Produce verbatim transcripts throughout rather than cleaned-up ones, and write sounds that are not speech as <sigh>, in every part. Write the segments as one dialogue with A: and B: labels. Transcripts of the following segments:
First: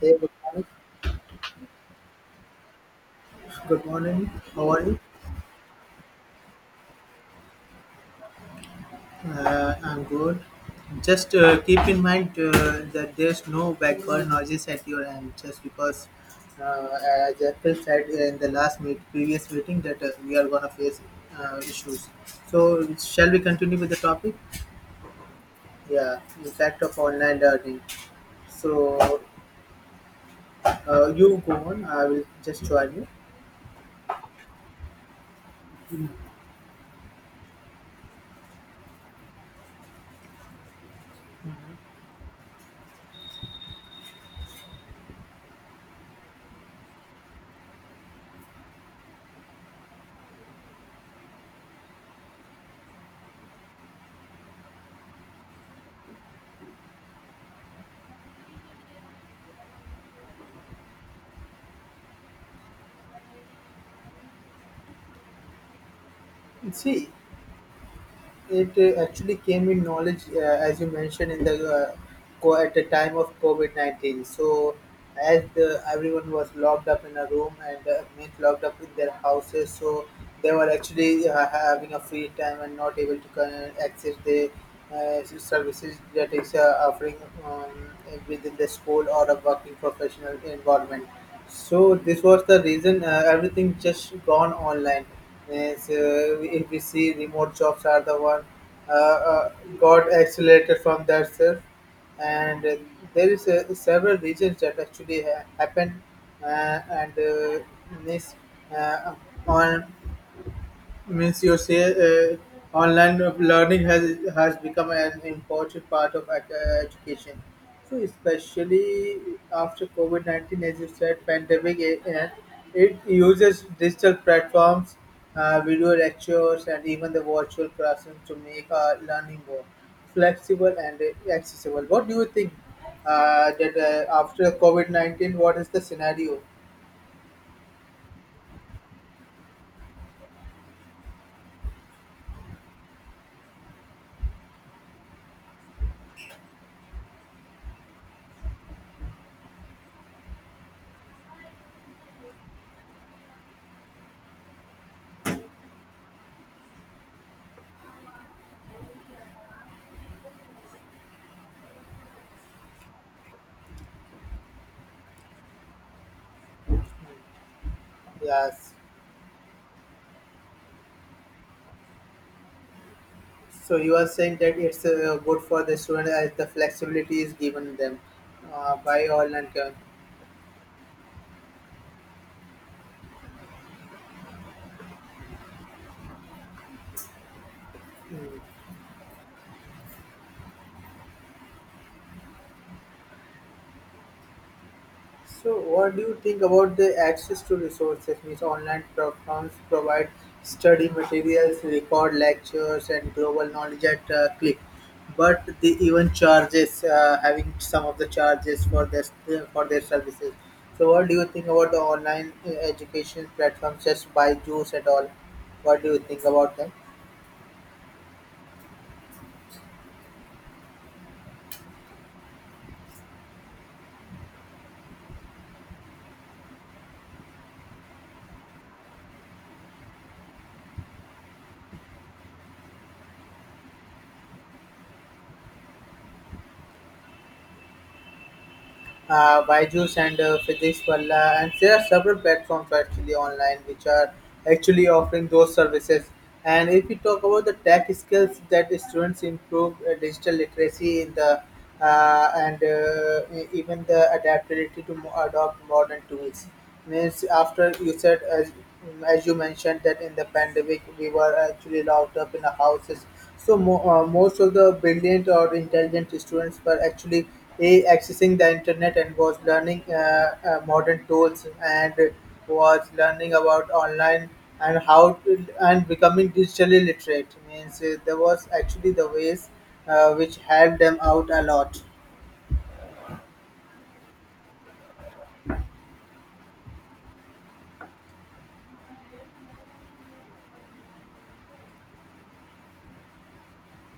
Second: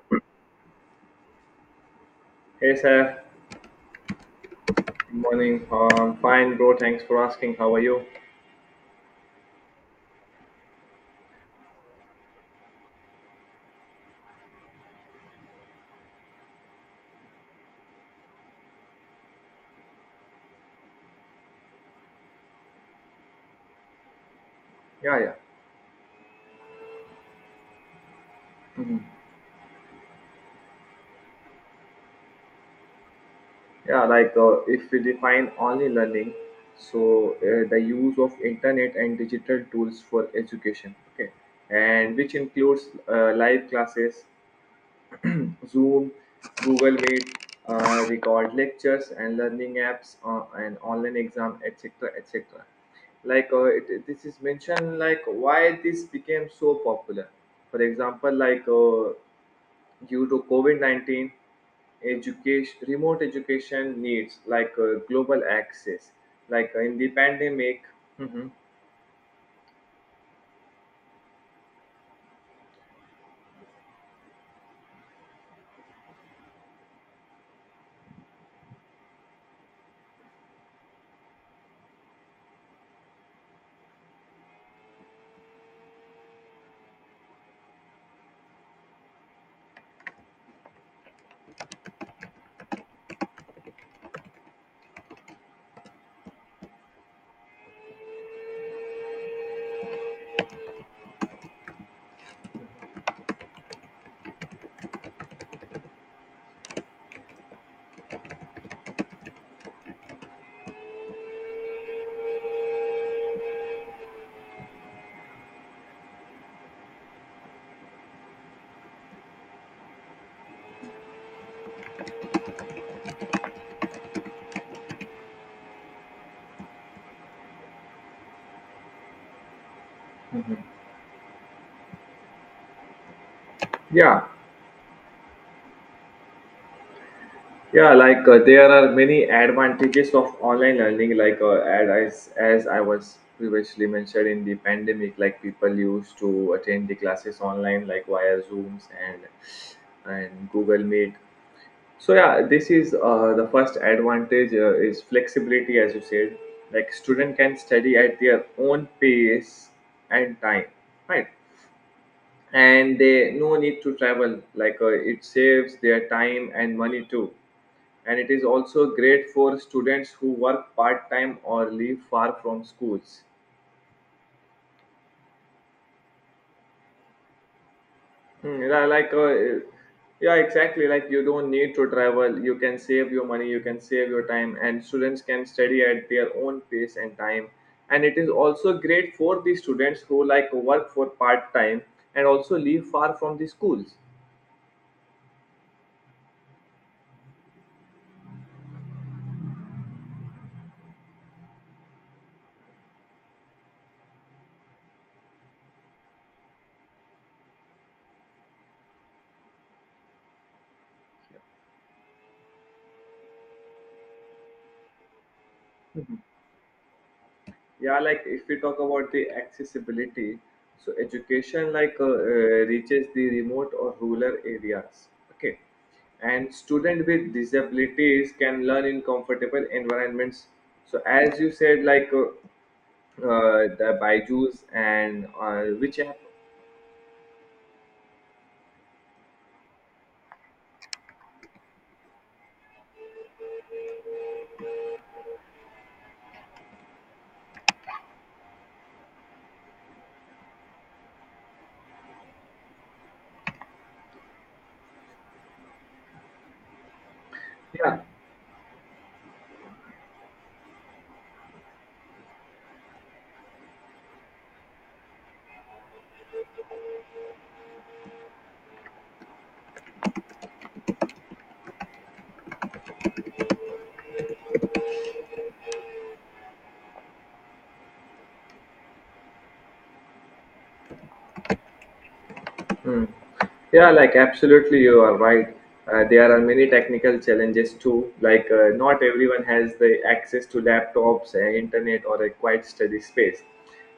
A: Hey, good morning.
B: Hey sir.
A: Good morning. How are
B: Good
A: you?
B: morning. Uh, I'm fine, bro. Thanks for asking. How are you?
A: Uh, I'm good. Just uh, keep in mind uh, that there's no background noises at your end, just because, uh, as Apple said in the last meet, previous meeting, that uh, we are gonna face uh, issues. So, shall we continue with the topic?
B: Yeah, yeah.
A: Yeah, impact of online learning.
B: Mhm.
A: So, uh, you go on. I will just join you.
B: Yeah, like uh, if we define only learning, so uh, the use of internet and digital tools for education, okay, and which includes uh, live classes, Zoom, Google Meet, uh, record lectures and learning apps, uh, and online exam, et cetera, et cetera. Like uh, it, it- this is mentioned, like why this became so popular. For example, like uh, due to COVID nineteen, education, remote education needs like uh, global access, like uh, in the
A: See,
B: pandemic. Mhm,
A: it uh, actually came in knowledge uh, as you mentioned in the uh, co- at the time of covid nineteen. So as the, everyone was locked up in a room and uh, means locked up in their houses, so they were actually uh, having a free time and not able to con- access the uh, services that is uh, offering um, within the school or a working professional environment. So this was the reason uh, everything just gone online. Yes, uh, if we see remote jobs are the one uh, uh, got accelerated from that self, and uh, there is uh, several regions that actually ha- happen uh, and uh, this uh, on. Means you say uh, online learning has has become an important part of ec- uh, education. So especially after COVID nineteen, as you said, pandemic, it, uh, it uses digital platforms, uh, video lectures, and even the virtual classroom to make our learning more
B: mhm.
A: flexible and uh, accessible. What do you think uh, that uh,
B: Yeah,
A: after COVID nineteen, what is the scenario?
B: yeah, like uh, there are many advantages of online learning, like uh, as, as I was previously mentioned in the pandemic, like people used to attend the classes online, like via Zooms and and Google Meet. So yeah, this is uh, the first advantage uh, is flexibility, as you said. Like student can study at their own pace and time, right? And they no need to travel. Like uh, it saves their time and money too. And it is
A: Yes.
B: also great for students who work part time or live far from schools.
A: So you are saying that it's uh, good for the student as the flexibility is given them
B: Mm,
A: uh,
B: li-
A: by
B: like
A: online
B: uh,
A: term.
B: yeah, exactly, like you don't need to travel, you can save your money, you can save your time, and students can study at their own pace and time, and it is also great for the students who like work for part time and also live far from the schools.
A: So what do you think about the access to resources? Means online platforms provide study materials, record lectures, and global knowledge at uh, click. But they even charges uh, having some of the charges for their for their services. So what do you think about the online uh, education platforms, just Byju's and all? What do you think about them?
B: Yeah, like if we talk about the accessibility, so education like uh, uh, reaches the remote or rural areas, okay, and student with disabilities can learn in comfortable environments. So as you said, like uh, uh, the byju's and uh, which app.
A: uh, Byju's and uh, Physics Palla, and there are several platforms actually online which are actually offering those services. And if we talk about the tech skills, that students improve uh, digital literacy in the uh, and uh, e- even the adaptability to mo- adopt modern tools. Means after you
B: Yeah.
A: said, as as you mentioned that in the pandemic we were actually locked up in the houses, so mo- uh, most of the brilliant or intelligent students were actually a accessing the internet and was learning uh, uh, modern tools and was learning about online and how to, and becoming digitally literate, means uh, there was actually the ways uh, which helped them out a lot.
B: Hmm. Yeah, like absolutely, you are right. Uh, there are many technical challenges too. Like, uh, not everyone has the access to laptops, uh, internet, or a quiet study space.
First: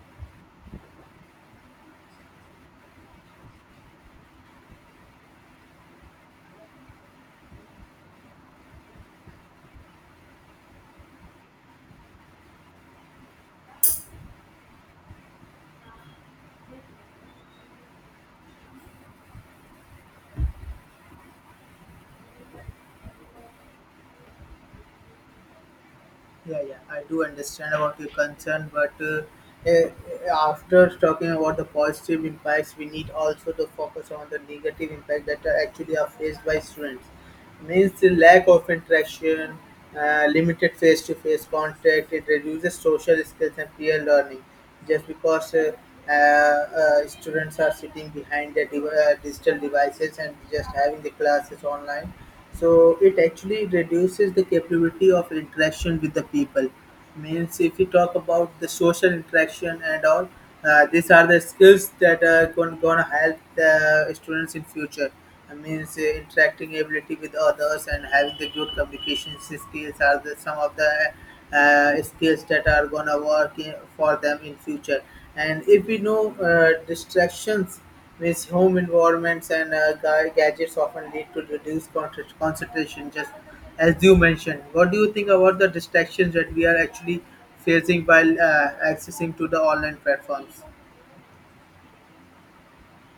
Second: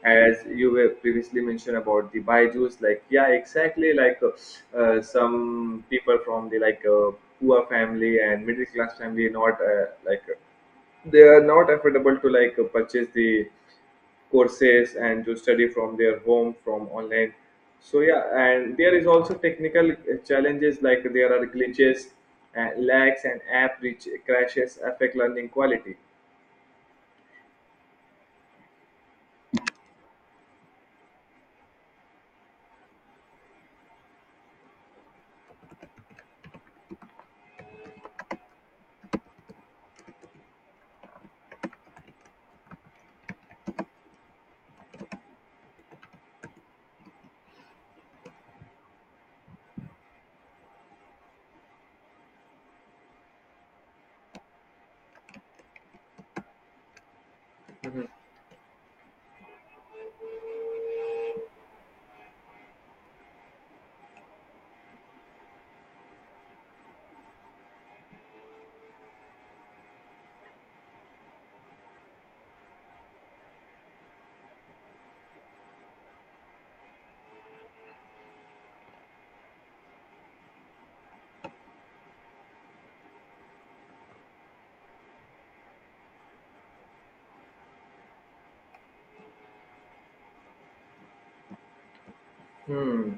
B: As you were previously mentioned about the Byju's, like, yeah, exactly. Like, uh, uh, some people from the like uh, poor family and middle class family, not uh, like uh, they are not affordable to like uh, purchase the courses and to study from their home from online. So yeah, and there is also technical uh, challenges, like there are glitches and lags and app which crashes affect learning quality.
A: Yeah, yeah, I do understand about your concern, but uh, eh, after talking about the positive impacts, we need also to focus on the negative impact that are actually are faced by students. Means the lack of interaction, uh, limited face-to-face contact, it reduces social skills and peer learning, just because uh, uh, uh, students are sitting behind their div- uh, digital devices and just having the classes online, so it actually reduces the capability of interaction with the people. Means if you talk about the social interaction and all, uh, these are the skills that are going going to help the students in future. I means uh, interacting ability with others and having the good communication skills are the, some of the uh, skills that are gonna work in, for them in future. And if we know uh, distractions, means home environments and uh, ga- gadgets often lead to reduced con- concentration. Just as you mentioned, what do you think about the distractions that we are actually facing while uh, accessing to the online platforms?
B: Hmm.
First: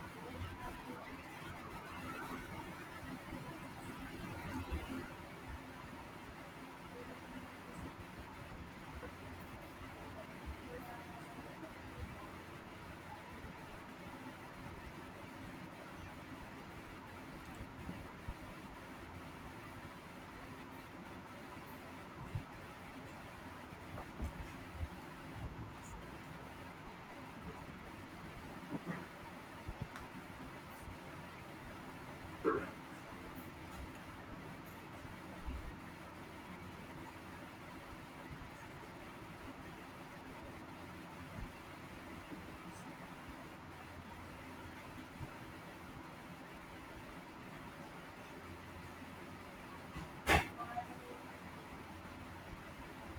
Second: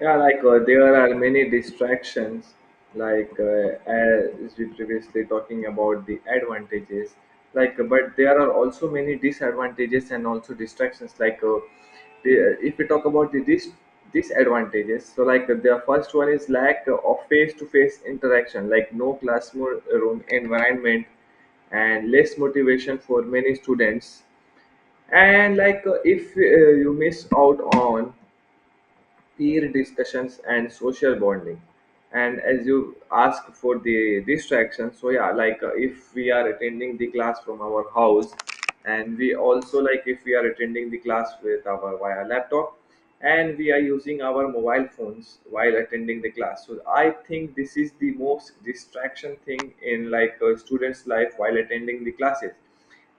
B: Yeah, like uh, there are many distractions, like uh, as we previously talking about the advantages, like uh, but there are also many disadvantages and also distractions. Like uh, the, if we talk about the dis- disadvantages, so like uh, the first one is lack of face-to-face interaction, like no classroom environment and less motivation for many students. And like uh, if uh, you miss out on peer discussions and social bonding. And as you ask for the distraction, so yeah, like uh, if we are attending the class from our house, and we also like if we are attending the class with our via laptop, and we are using our mobile phones while attending the class, so I think this is the most distraction thing in like a student's life while attending the classes.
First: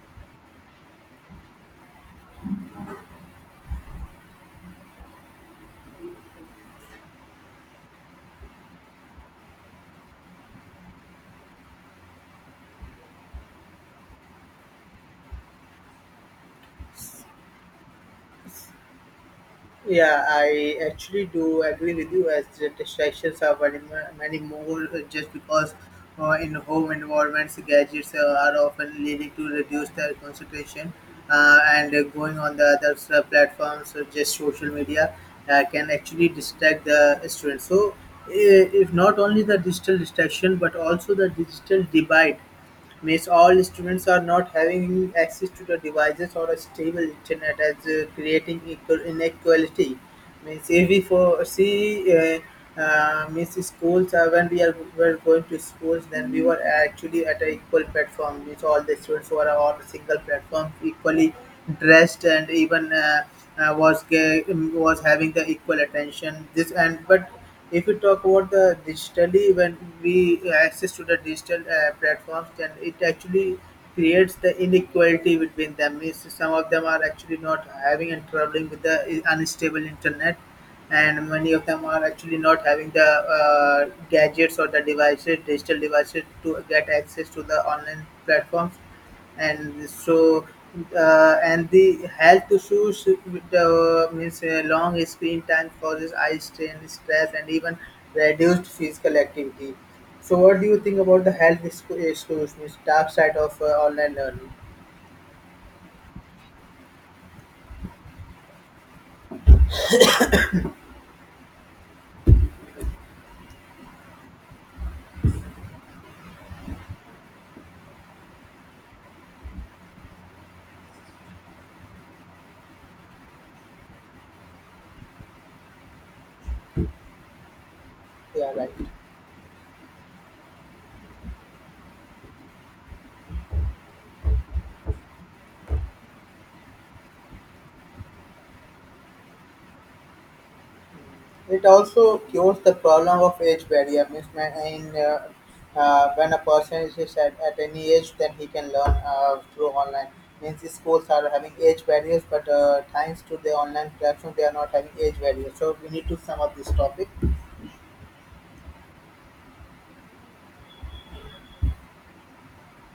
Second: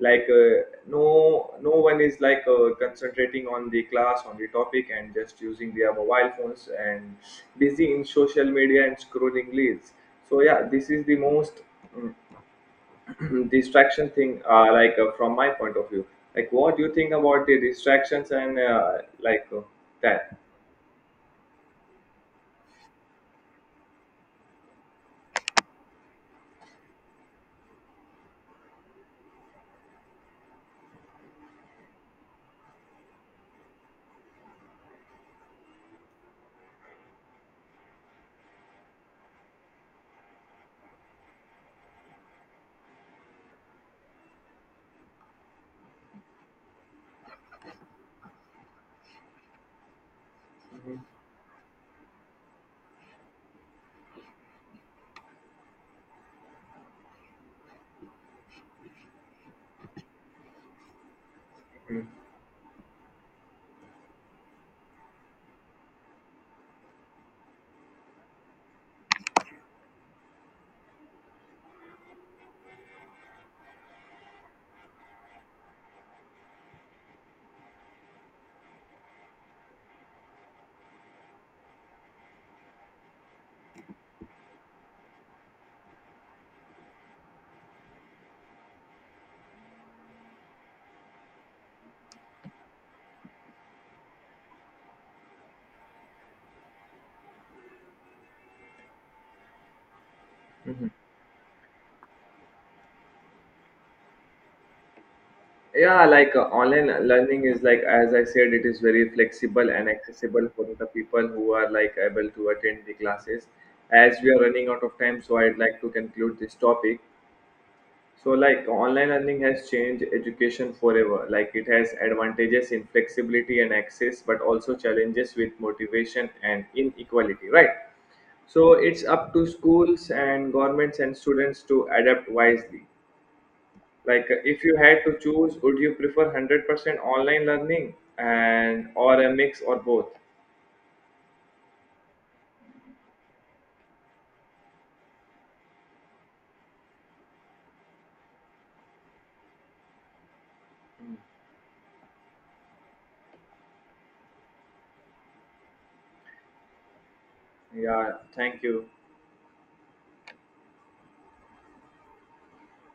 B: Like uh, no no one is like uh, concentrating on the class on the topic and just using their mobile phones and busy in social media and scrolling reels. So yeah, this is the most mm, <clears throat> distraction thing, uh, like uh, from my point of view. Like what do you think about the distractions and uh, like uh,
A: Yeah,
B: that
A: I actually do agree with you, as the distractions are very ma- many more, uh, just because uh, in home environments, gadgets uh, are often leading to reduced uh, concentration, uh, and uh, going on the other uh, platforms, uh, just social media, uh, can actually distract the students. So, uh, if not only the digital distraction but also the digital divide. Means all students are not having access to the devices or a stable internet, as uh, creating equal inequality. Means if we foresee uh, uh, means schools uh, when we are were going to schools, then we were actually at an equal platform. Means all the students were on a single platform, equally dressed, and even uh, uh, was ga- um, was having the equal attention, this. And but if we talk about the digitally, when we access to the digital uh, platforms, then it actually creates the inequality between them. Means some of them are actually not having and traveling with the unstable internet, and many of them are actually not having the uh, gadgets or the devices, digital devices, to get access to the online platforms. And so uh, and the health issues with the, means uh, long screen time causes eye strain, stress, and even reduced physical activity. So, what do you
B: Mhm.
A: think about the health issues, means dark side of uh, online learning?
B: Yeah, like uh, online learning is, like as I said, it is very flexible and accessible for the people who are like able to attend the classes. As we are running out of time, so I'd like to conclude this topic. So like online learning has changed education forever. Like it has advantages in flexibility and access but also challenges with motivation and inequality, right?
A: Yeah, right.
B: So it's up to schools and governments and students to adapt wisely. Like uh, if you had to choose, would you prefer one hundred percent online learning and or a mix or both?
A: It also cures the problem of age barrier mismatch in uh, uh, when a person is just at, at any age, then he can learn uh, through online. Means the schools are having age barriers, but uh, thanks to the online platform, they are not having age barriers. So we need to sum up this topic.
B: Yeah, thank you.